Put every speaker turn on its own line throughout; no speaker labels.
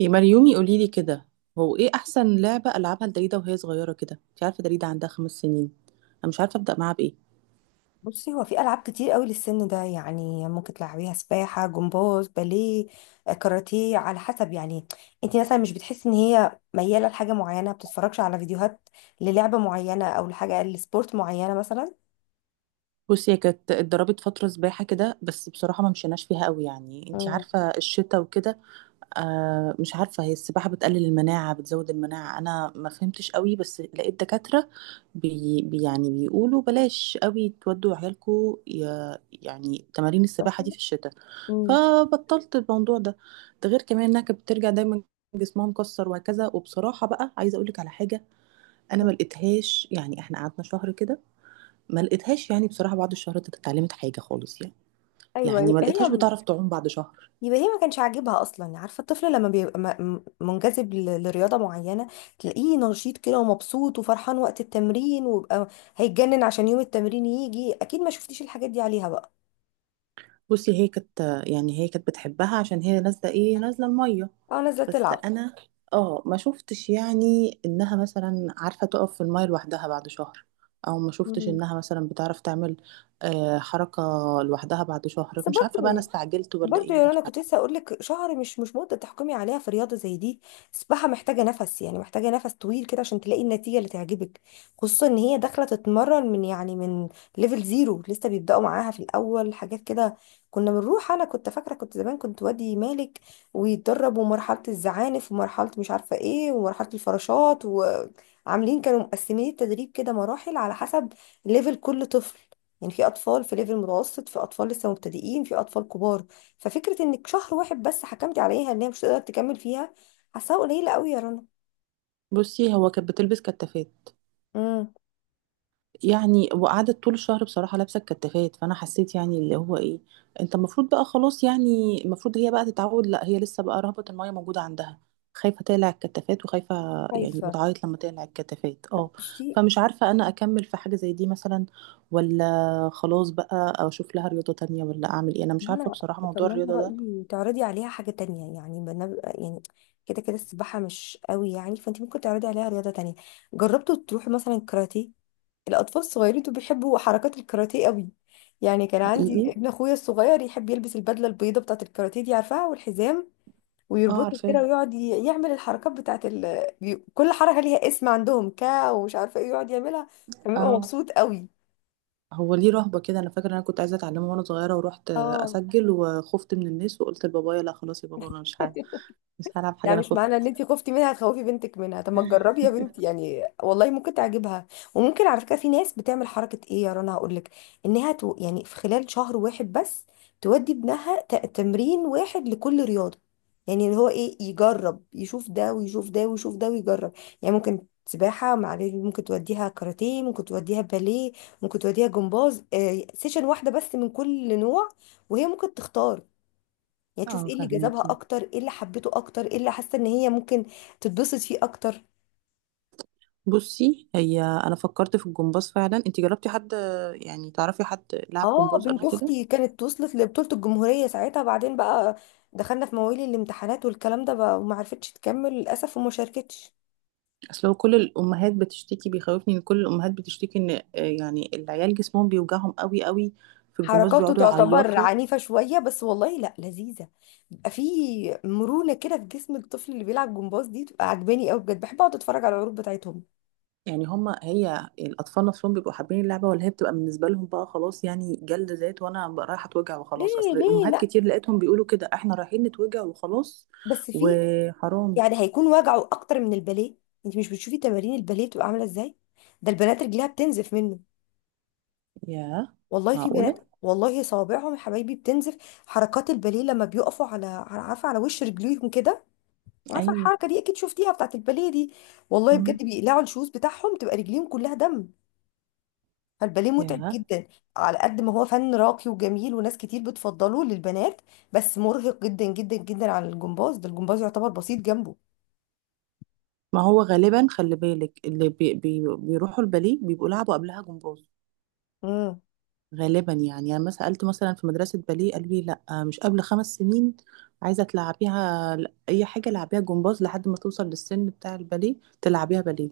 يا مريومي، قولي لي كده. هو ايه احسن لعبه العبها لدريده وهي صغيره كده؟ انت عارفه دريده عندها 5 سنين، انا مش عارفه ابدا معاها بايه.
بصي، هو في العاب كتير قوي للسن ده، يعني ممكن تلعبيها سباحه، جمباز، باليه، كاراتيه، على حسب يعني. انت مثلا مش بتحسي ان هي مياله لحاجه معينه؟ ما بتتفرجش على فيديوهات للعبه معينه او لحاجه لسبورت معينه مثلا؟
بصي، هي كانت اتدربت فتره سباحه كده، بس بصراحه ما مشيناش فيها قوي، يعني انت
امم
عارفه الشتاء وكده. مش عارفة هي السباحة بتقلل المناعة بتزود المناعة، أنا ما فهمتش قوي، بس لقيت دكاترة يعني بيقولوا بلاش قوي تودوا عيالكوا، يعني تمارين السباحة دي
فاهمة؟
في الشتاء.
امم.
فبطلت الموضوع ده. ده غير كمان إنها كانت بترجع دايما جسمها مكسر وهكذا، وبصراحة بقى عايزة أقولك على حاجة: أنا ما لقيتهاش، يعني إحنا قعدنا شهر كده، ما لقيتهاش، يعني بصراحة بعد الشهر ده اتعلمت حاجة خالص، يعني، يعني
ايوه،
ما لقيتهاش
هي،
بتعرف تعوم بعد شهر.
يبقى هي ما كانش عاجبها اصلا. عارفه الطفل لما بيبقى منجذب لرياضه معينه، تلاقيه نشيط كده ومبسوط وفرحان وقت التمرين، ويبقى هيتجنن عشان يوم التمرين يجي. اكيد ما شفتيش الحاجات دي عليها بقى؟
بصي هي كانت يعني هي كانت بتحبها عشان هي نازله الميه.
اه، نازله
بس
تلعب.
انا اه ما شفتش، يعني انها مثلا عارفه تقف في الميه لوحدها بعد شهر، او ما شفتش
مم.
انها مثلا بتعرف تعمل حركه لوحدها بعد شهر.
بس
مش عارفه
برضه
بقى، انا
يعني،
استعجلت ولا
برضه
ايه؟
يا
مش
رنا،
عارفه.
كنت لسه اقول لك شهر مش مده تحكمي عليها في رياضه زي دي. السباحه محتاجه نفس، يعني محتاجه نفس طويل كده عشان تلاقي النتيجه اللي تعجبك، خصوصا ان هي داخله تتمرن من، يعني من ليفل زيرو. لسه بيبداوا معاها في الاول حاجات كده. كنا بنروح، انا كنت فاكره، كنت زمان كنت وادي مالك ويتدرب، ومرحله الزعانف، ومرحله مش عارفه ايه، ومرحله الفراشات، وعاملين كانوا مقسمين التدريب كده مراحل على حسب ليفل كل طفل. يعني في اطفال في ليفل متوسط، في اطفال لسه مبتدئين، في اطفال كبار. ففكرة انك شهر واحد بس حكمتي عليها ان هي مش هتقدر تكمل فيها، حاساها قليلة قوي يا رنا.
بصي، هو كانت بتلبس كتافات،
امم
يعني وقعدت طول الشهر بصراحة لابسة الكتافات، فأنا حسيت يعني اللي هو إيه، أنت المفروض بقى خلاص، يعني المفروض هي بقى تتعود. لا، هي لسه بقى رهبة المية موجودة عندها، خايفة تقلع الكتافات وخايفة، يعني
خايفة،
بتعيط لما تقلع الكتافات، اه.
بصي،
فمش عارفة أنا أكمل في حاجة زي دي مثلا، ولا خلاص بقى، أو أشوف لها رياضة تانية، ولا أعمل إيه؟ أنا مش
إن
عارفة
انا،
بصراحة
طب
موضوع
ما انا
الرياضة ده.
رأيي تعرضي عليها حاجة تانية. يعني يعني كده كده، السباحة مش قوي يعني، فانت ممكن تعرضي عليها رياضة تانية. جربتوا تروحي مثلا كاراتيه؟ الأطفال الصغيرين دول بيحبوا حركات الكاراتيه قوي. يعني كان عندي
حقيقي.
ابن اخويا الصغير يحب يلبس البدلة البيضة بتاعة الكاراتيه دي، عارفاها، والحزام،
اه،
ويربطه كده
عارفاه.
ويقعد يعمل الحركات بتاعت كل حركة ليها اسم عندهم، كا ومش عارفة ايه، يقعد يعملها. كان بيبقى
اه.
مبسوط قوي.
هو ليه رهبة كده؟ أنا فاكرة أنا كنت عايزة أتعلمه وأنا صغيرة، ورحت
اه.
أسجل وخفت من الناس، وقلت لبابايا لا خلاص يا بابا أنا مش هعمل، مش هلعب حاجة،
لا،
انا
مش
خفت.
معنى ان انت خفتي منها تخوفي بنتك منها. طب ما تجربي يا بنتي، يعني والله ممكن تعجبها. وممكن على فكره، في ناس بتعمل حركه ايه يا رنا، هقول لك، انها يعني في خلال شهر واحد بس تودي ابنها تمرين واحد لكل رياضه. يعني اللي هو ايه، يجرب يشوف ده ويشوف ده ويشوف ده ويجرب. يعني ممكن سباحه مع بيبي، ممكن توديها كاراتيه، ممكن توديها باليه، ممكن توديها جمباز، سيشن واحده بس من كل نوع. وهي ممكن تختار، يعني تشوف
اه،
ايه اللي جذبها
فهميكي.
اكتر، ايه اللي حبته اكتر، ايه اللي حاسه ان هي ممكن تتبسط فيه اكتر.
بصي، هي انا فكرت في الجمباز فعلا، انت جربتي حد؟ يعني تعرفي حد لعب
اه،
جمباز
بنت
قبل كده؟
اختي كانت وصلت لبطوله الجمهوريه ساعتها. بعدين بقى دخلنا في مواويل الامتحانات والكلام ده بقى، وما عرفتش تكمل للاسف، وما شاركتش.
اصل هو كل الامهات بتشتكي، بيخوفني ان كل الامهات بتشتكي ان يعني العيال جسمهم بيوجعهم قوي قوي في الجمباز،
حركاته
بيقعدوا
تعتبر
يعيطوا.
عنيفه شويه، بس والله لا، لذيذه. بيبقى في مرونه كده في جسم الطفل اللي بيلعب جمباز، دي بتبقى عجباني قوي بجد، بحب اقعد اتفرج على العروض بتاعتهم.
يعني هما هي الاطفال نفسهم بيبقوا حابين اللعبه، ولا هي بتبقى بالنسبه لهم بقى خلاص، يعني جلد ذات، وانا بقى رايحه اتوجع وخلاص؟
ليه؟
اصل
ليه
امهات
لا؟
كتير لقيتهم بيقولوا كده، احنا رايحين نتوجع وخلاص،
بس في
وحرام.
يعني هيكون وجعه اكتر من الباليه؟ انت مش بتشوفي تمارين الباليه بتبقى عامله ازاي؟ ده البنات رجليها بتنزف منه.
ياه.
والله في بنات
معقوله.
والله صوابعهم يا حبايبي بتنزف. حركات الباليه لما بيقفوا عارفه، على وش رجليهم كده. عارفه
ايوه.
الحركه دي، اكيد شفتيها بتاعت الباليه دي. والله
امم.
بجد بيقلعوا الشوز بتاعهم تبقى رجليهم كلها دم. فالباليه متعب
ياه.
جدا، على قد ما هو فن راقي وجميل وناس كتير بتفضله للبنات. بس مرهق جدا جدا جدا. على الجمباز، ده الجمباز يعتبر بسيط جنبه.
ما هو غالبا خلي بالك، اللي بي بي بيروحوا الباليه بيبقوا لعبوا قبلها جمباز
مم.
غالبا. يعني انا ما سالت مثلا في مدرسه باليه، قالوا لي لا مش قبل 5 سنين، عايزه تلعبيها، اي حاجه لعبيها جمباز لحد ما توصل للسن بتاع الباليه، تلعبيها باليه.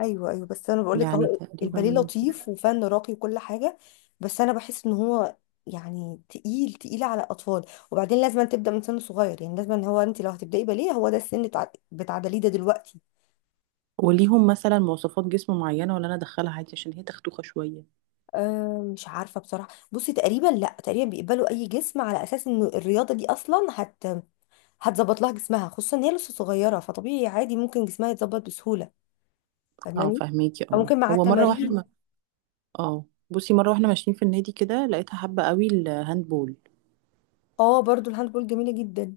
ايوه، ايوه، بس انا بقول لك
يعني
اهو، الباليه
تقريبا،
لطيف وفن راقي وكل حاجه، بس انا بحس ان هو يعني تقيل تقيل على الاطفال. وبعدين لازم تبدا من سن صغير، يعني لازم، هو انت لو هتبداي باليه هو ده السن بتعدليه ده دلوقتي.
وليهم مثلا مواصفات جسم معينه، ولا انا ادخلها عادي عشان هي تختوخه شويه؟
أه مش عارفه بصراحه. بصي، تقريبا، لا، تقريبا بيقبلوا اي جسم، على اساس ان الرياضه دي اصلا هتظبط لها جسمها، خصوصا ان هي لسه صغيره. فطبيعي عادي ممكن جسمها يتظبط بسهوله،
اه،
فاهماني؟
فهميكي.
او
اه
ممكن مع
هو مره واحنا
التمارين.
ما اه، بصي مره واحنا ماشيين في النادي كده، لقيتها حابه قوي الهاندبول.
اه، برضو الهاند بول جميله جدا،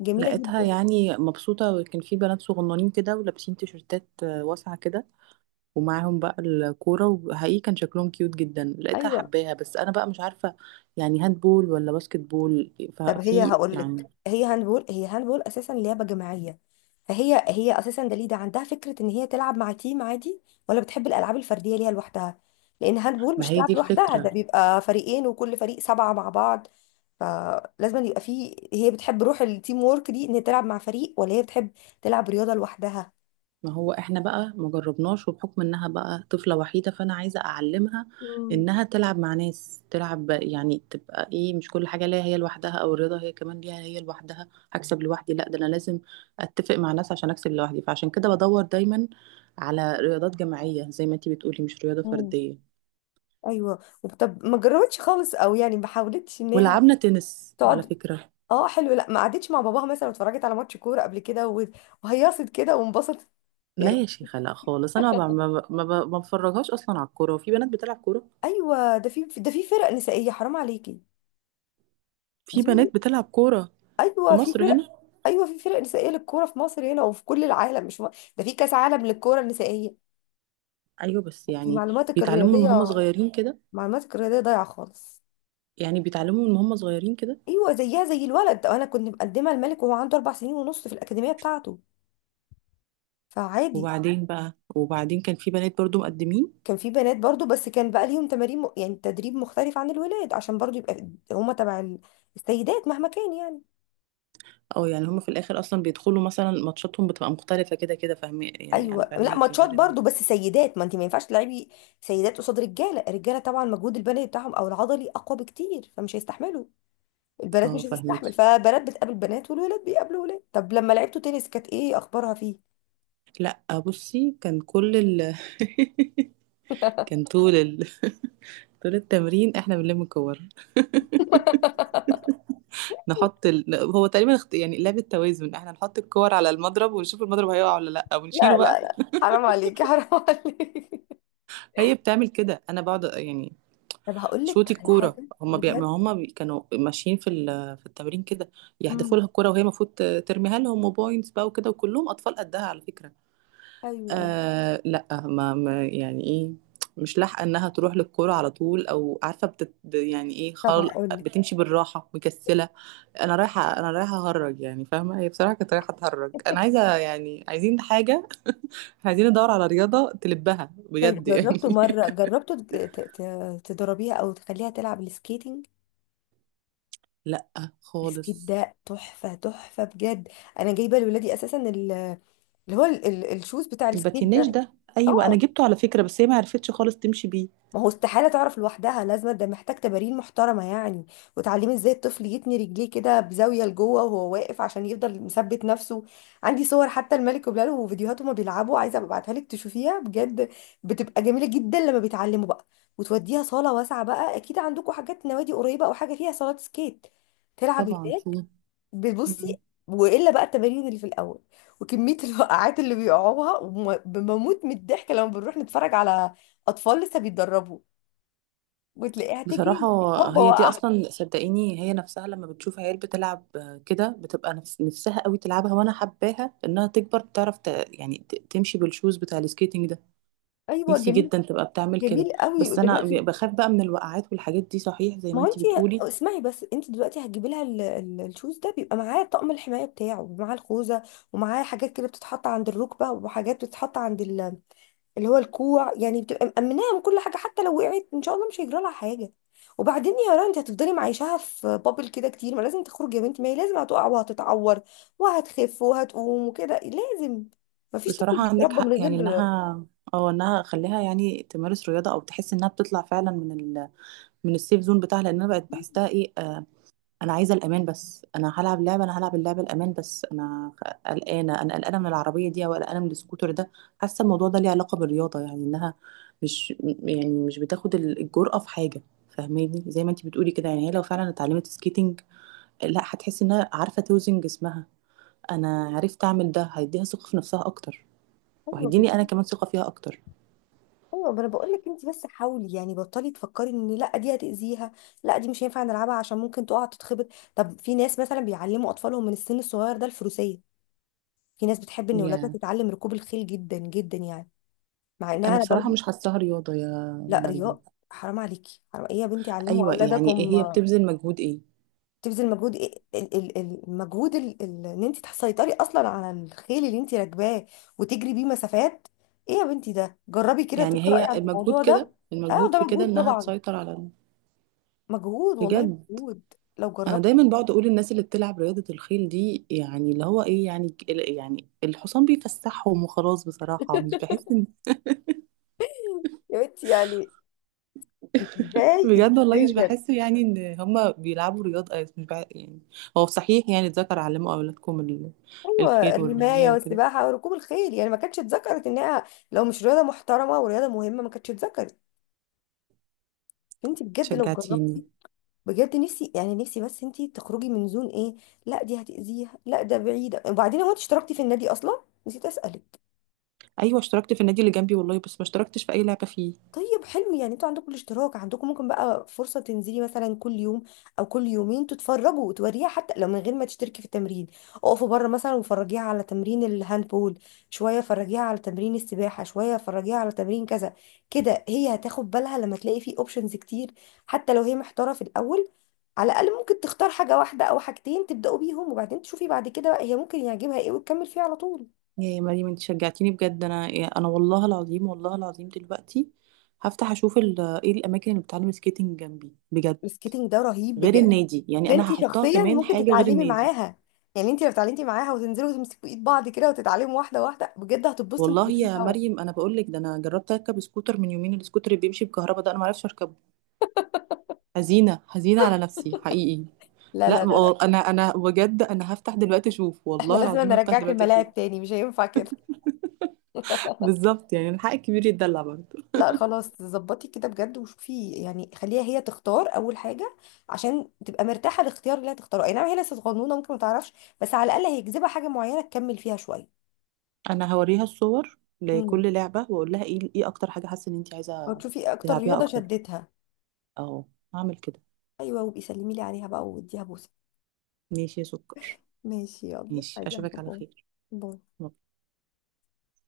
جميله
لقيتها
جدا.
يعني مبسوطة، وكان في بنات صغننين كده ولابسين تيشرتات واسعة كده، ومعاهم بقى الكورة، وحقيقي كان شكلهم كيوت جدا. لقيتها
ايوه.
حباها، بس أنا بقى مش عارفة يعني هاند بول ولا باسكت بول؟
طب هي
ففي
هقول لك،
يعني،
هي هاندبول اساسا لعبه جماعيه. فهي هي اساسا، دليده عندها فكره ان هي تلعب مع تيم عادي، ولا بتحب الالعاب الفرديه ليها لوحدها؟ لان هاندبول
ما
مش
هي دي
تلعب لوحدها، ده
الفكرة.
بيبقى فريقين وكل فريق سبعه مع بعض. فلازم يبقى فيه، هي بتحب روح التيم وورك دي، ان هي تلعب مع فريق، ولا هي بتحب تلعب رياضه لوحدها؟
ما هو احنا بقى ما جربناش، وبحكم انها بقى طفلة وحيدة، فانا عايزة اعلمها
مم.
انها تلعب مع ناس، تلعب يعني تبقى ايه، مش كل حاجة ليها هي لوحدها، او الرياضة هي كمان ليها هي لوحدها، هكسب لوحدي، لا، ده انا لازم اتفق مع ناس عشان اكسب لوحدي. فعشان كده بدور دايما على رياضات جماعية زي ما انتي بتقولي، مش رياضة
مم.
فردية.
ايوه. طب ما جربتش خالص، او يعني ما حاولتش انها
ولعبنا تنس على
تقعد؟
فكرة.
اه، حلو. لا ما قعدتش مع باباها مثلا واتفرجت على ماتش كوره قبل كده وهيصت كده وانبسطت
لا
يعني؟
يا شيخة، لا خالص، انا ما بفرجهاش اصلا على الكورة. وفي بنات بتلعب كورة،
ايوه، ده في فرق نسائيه، حرام عليكي. ده
في
في.
بنات بتلعب كورة في
ايوه في
مصر هنا.
فرق. ايوه في فرق نسائيه للكوره في مصر هنا وفي كل العالم، مش ده في كاس عالم للكوره النسائيه،
ايوه، بس
يعني
يعني بيتعلموا من هم صغيرين كده،
معلوماتك الرياضيه ضايعه خالص.
يعني بيتعلموا من هم صغيرين كده.
ايوه، زيها زي الولد. انا كنت مقدمه الملك وهو عنده 4 سنين ونص في الاكاديميه بتاعته، فعادي.
وبعدين بقى، وبعدين كان في بنات برضو مقدمين.
كان في بنات برضو، بس كان بقى ليهم تمارين يعني تدريب مختلف عن الولاد، عشان برضو يبقى هما تبع السيدات مهما كان يعني.
اه، يعني هم في الاخر اصلا بيدخلوا، مثلا ماتشاتهم بتبقى مختلفه كده كده، فاهمه، يعني انا
ايوه لا،
فاهماكي
ماتشات
غير ال...
برضو بس سيدات، ما انت ما ينفعش تلعبي سيدات قصاد رجاله. الرجاله طبعا مجهود البدني بتاعهم او العضلي اقوى بكتير، فمش هيستحملوا، البنات
اه،
مش هتستحمل،
فاهماكي.
فبنات بتقابل بنات والولاد بيقابلوا ولاد. طب لما لعبتوا تنس كانت ايه اخبارها فيه؟
لا، بصي كان كل ال... كان طول ال... طول التمرين احنا بنلم الكور، نحط ال... هو تقريبا يعني لعبة توازن، احنا نحط الكور على المضرب ونشوف المضرب هيقع ولا لا،
لا،
ونشيله
لا،
بقى.
لا، حرام عليكي، حرام عليكي.
هي بتعمل كده انا بقعد يعني
طب هقول لك
شوطي
على
الكوره،
حاجه
هما بي... ما
بجد.
هما بي... كانوا ماشيين في ال... في التمرين كده يحدفوا
امم
لها الكوره، وهي المفروض ترميها لهم، وبوينتس بقى وكده. وكلهم اطفال قدها على فكره.
ايوه، أيوة.
لا، ما... ما يعني ايه، مش لاحقه انها تروح للكوره على طول، او عارفه يعني ايه
طب هقول لك،
بتمشي بالراحه، مكسله، انا رايحه، اهرج. يعني فاهمه، هي بصراحه كانت رايحه تهرج، انا عايزه، يعني عايزين حاجه، عايزين ندور على رياضه تلبها
طيب
بجد يعني.
جربته مرة جربته تضربيها، أو تخليها تلعب السكيتنج؟
لا
السكيت
خالص.
ده تحفة تحفة بجد. أنا جايبة لولادي أساسا اللي هو الشوز بتاع السكيت ده.
الباتيناج ده، ايوه انا
اه،
جبته على فكره، بس هي ما عرفتش خالص تمشي بيه.
ما هو استحالة تعرف لوحدها. لازم ده محتاج تمارين محترمة يعني، وتعليم ازاي الطفل يتني رجليه كده بزاوية لجوه وهو واقف عشان يفضل مثبت نفسه. عندي صور حتى الملك وبلاله وفيديوهات هما بيلعبوا، عايزة أبقى ابعتها لك تشوفيها بجد. بتبقى جميلة جدا لما بيتعلموا بقى. وتوديها صالة واسعة، بقى اكيد عندكم حاجات نوادي قريبة او حاجة فيها صالات سكيت تلعب
طبعا
هناك،
في.
بتبصي؟
مم.
والا بقى التمارين اللي في الاول، وكمية الوقعات اللي بيقعوها بموت من الضحك لما بنروح نتفرج على اطفال لسه بيتدربوا، وتلاقيها
بصراحة
تجري هوبا
هي دي
وقع.
أصلا، صدقيني هي نفسها لما بتشوف عيال بتلعب كده بتبقى نفس نفسها قوي تلعبها. وأنا حباها إنها تكبر تعرف يعني تمشي بالشوز بتاع السكيتنج ده.
ايوه
نفسي
جميل،
جدا تبقى بتعمل كده.
جميل قوي
بس أنا
دلوقتي.
بخاف بقى من الوقعات والحاجات دي، صحيح زي ما
ما هو انت،
أنتي بتقولي.
اسمعي بس، انت دلوقتي هتجيبي لها الشوز ده، بيبقى معاه طقم الحمايه بتاعه ومعاه الخوذه، ومعاه حاجات كده بتتحط عند الركبه وحاجات بتتحط عند اللي هو الكوع. يعني بتبقى مأمناها من كل حاجه، حتى لو وقعت ان شاء الله مش هيجرى لها حاجه. وبعدين يا رنا، انت هتفضلي معيشاها في بابل كده كتير؟ ما لازم تخرج يا بنت. ما هي لازم هتقع وهتتعور وهتخف وهتقوم وكده. لازم، مفيش طفل
بصراحة عندك
بيتربى
حق،
من
يعني
غير.
إنها، أو إنها أخليها يعني تمارس رياضة، أو تحس إنها بتطلع فعلا من ال... من السيف زون بتاعها، لأن أنا بقت بحسها إيه انا عايزه الامان. بس انا هلعب لعبه، انا هلعب اللعبه الامان، بس انا قلقانه، من العربيه دي، او قلقانه من السكوتر ده. حاسه الموضوع ده ليه علاقه بالرياضه، يعني انها مش يعني مش بتاخد الجرأه في حاجه. فاهماني، زي ما انتي بتقولي كده، يعني هي لو فعلا اتعلمت سكيتنج، لا هتحس انها عارفه توزن جسمها، انا عرفت اعمل ده، هيديها ثقه في نفسها اكتر،
ايوه،
وهيديني انا كمان ثقه فيها اكتر.
ايوه، ما انا بقول لك، انت بس حاولي يعني، بطلي تفكري ان لا دي هتاذيها، لا دي مش هينفع نلعبها عشان ممكن تقع تتخبط. طب في ناس مثلا بيعلموا اطفالهم من السن الصغير ده الفروسيه. في ناس بتحب ان ولادها
يا
تتعلم ركوب الخيل جدا جدا، يعني مع انها،
انا
انا
بصراحه
برضو،
مش حاساها رياضه يا
لا
مريم.
رياء؟ حرام عليكي، حرام ايه يا بنتي، علموا
ايوه، يعني ايه
اولادكم.
هي بتبذل مجهود ايه؟
تبذل مجهود ايه؟ المجهود، ان انت تسيطري اصلا على الخيل اللي انت راكباه وتجري بيه مسافات. ايه يا بنتي؟ ده جربي كده
يعني
تقراي
هي
عن
المجهود
الموضوع ده.
كده،
اه،
المجهود
ده
في كده
مجهود
انها
طبعا،
تسيطر على
مجهود والله،
بجد.
مجهود لو
انا
جربت.
دايما بقعد اقول الناس اللي بتلعب رياضة الخيل دي، يعني اللي هو ايه، يعني يعني الحصان بيفسحهم وخلاص، بصراحة مش بحس ان
يا بنتي يعني، انت ازاي، انت
بجد، والله
ازاي
مش
بجد؟
بحس يعني ان هما بيلعبوا رياضة، مش يعني. هو صحيح يعني، اتذكر علموا اولادكم ال...
ايوه،
الخير
الرمايه
والرماية وكده.
والسباحه وركوب الخيل، يعني ما كانتش اتذكرت انها، لو مش رياضه محترمه ورياضه مهمه ما كانتش اتذكرت. انت بجد لو جربتي
شجعتيني.
بجد. نفسي يعني، نفسي بس انت تخرجي من زون ايه، لا دي هتأذيها، لا ده بعيده. وبعدين، هو انت اشتركتي في النادي اصلا؟ نسيت اسالك.
ايوه، اشتركت في النادي اللي جنبي والله، بس ما اشتركتش في اي لعبة فيه.
طيب حلو. يعني انتوا عندكم الاشتراك، عندكم ممكن بقى فرصة تنزلي مثلا كل يوم او كل يومين تتفرجوا وتوريها، حتى لو من غير ما تشتركي في التمرين. اقفوا بره مثلا، وفرجيها على تمرين الهاندبول شوية، فرجيها على تمرين السباحة شوية، فرجيها على تمرين كذا. كده هي هتاخد بالها لما تلاقي فيه اوبشنز كتير، حتى لو هي محتارة في الاول. على الاقل ممكن تختار حاجة واحدة او حاجتين تبدأوا بيهم، وبعدين تشوفي بعد كده بقى هي ممكن يعجبها ايه وتكمل فيه على طول.
يا مريم، انت شجعتيني بجد. انا، انا والله العظيم، والله العظيم دلوقتي هفتح اشوف ايه الاماكن اللي بتعلم سكيتنج جنبي بجد،
السكيتنج ده رهيب
غير
بجد.
النادي. يعني
ده انت
انا هحطها
شخصيا
كمان
ممكن
حاجه غير
تتعلمي
النادي.
معاها. يعني انت لو اتعلمتي معاها وتنزلوا وتمسكوا ايد بعض كده وتتعلموا واحده واحده بجد، هتتبسطوا انتوا
والله
الاتنين
يا
سوا.
مريم، انا بقول لك ده انا جربت اركب سكوتر من يومين، السكوتر اللي بيمشي بكهرباء ده انا ما اعرفش اركبه. حزينه حزينه على نفسي حقيقي.
لا،
لا،
لا، لا، لا،
انا بجد انا هفتح دلوقتي اشوف،
احنا
والله
لازم
العظيم هفتح
نرجعك
دلوقتي اشوف.
الملاعب تاني، مش هينفع كده.
بالظبط، يعني الحق الكبير يتدلع برضه.
لا خلاص، ظبطي كده بجد، وشوفي يعني خليها هي تختار اول حاجه عشان تبقى مرتاحه الاختيار اللي هتختاره. اي نعم هي لسه صغنونه ممكن ما تعرفش، بس على الاقل هيجذبها حاجه معينه تكمل فيها شويه.
انا هوريها الصور
امم
لكل لعبه، واقول لها ايه اكتر حاجه حاسه ان انت عايزه
وتشوفي اكتر
تلعبيها
رياضه
اكتر.
شدتها.
اهو، هعمل كده.
ايوه، وبيسلمي لي عليها بقى، واديها بوسه.
ماشي يا سكر.
ماشي يلا،
ماشي،
عايزة
اشوفك على
أحبه.
خير.
باي.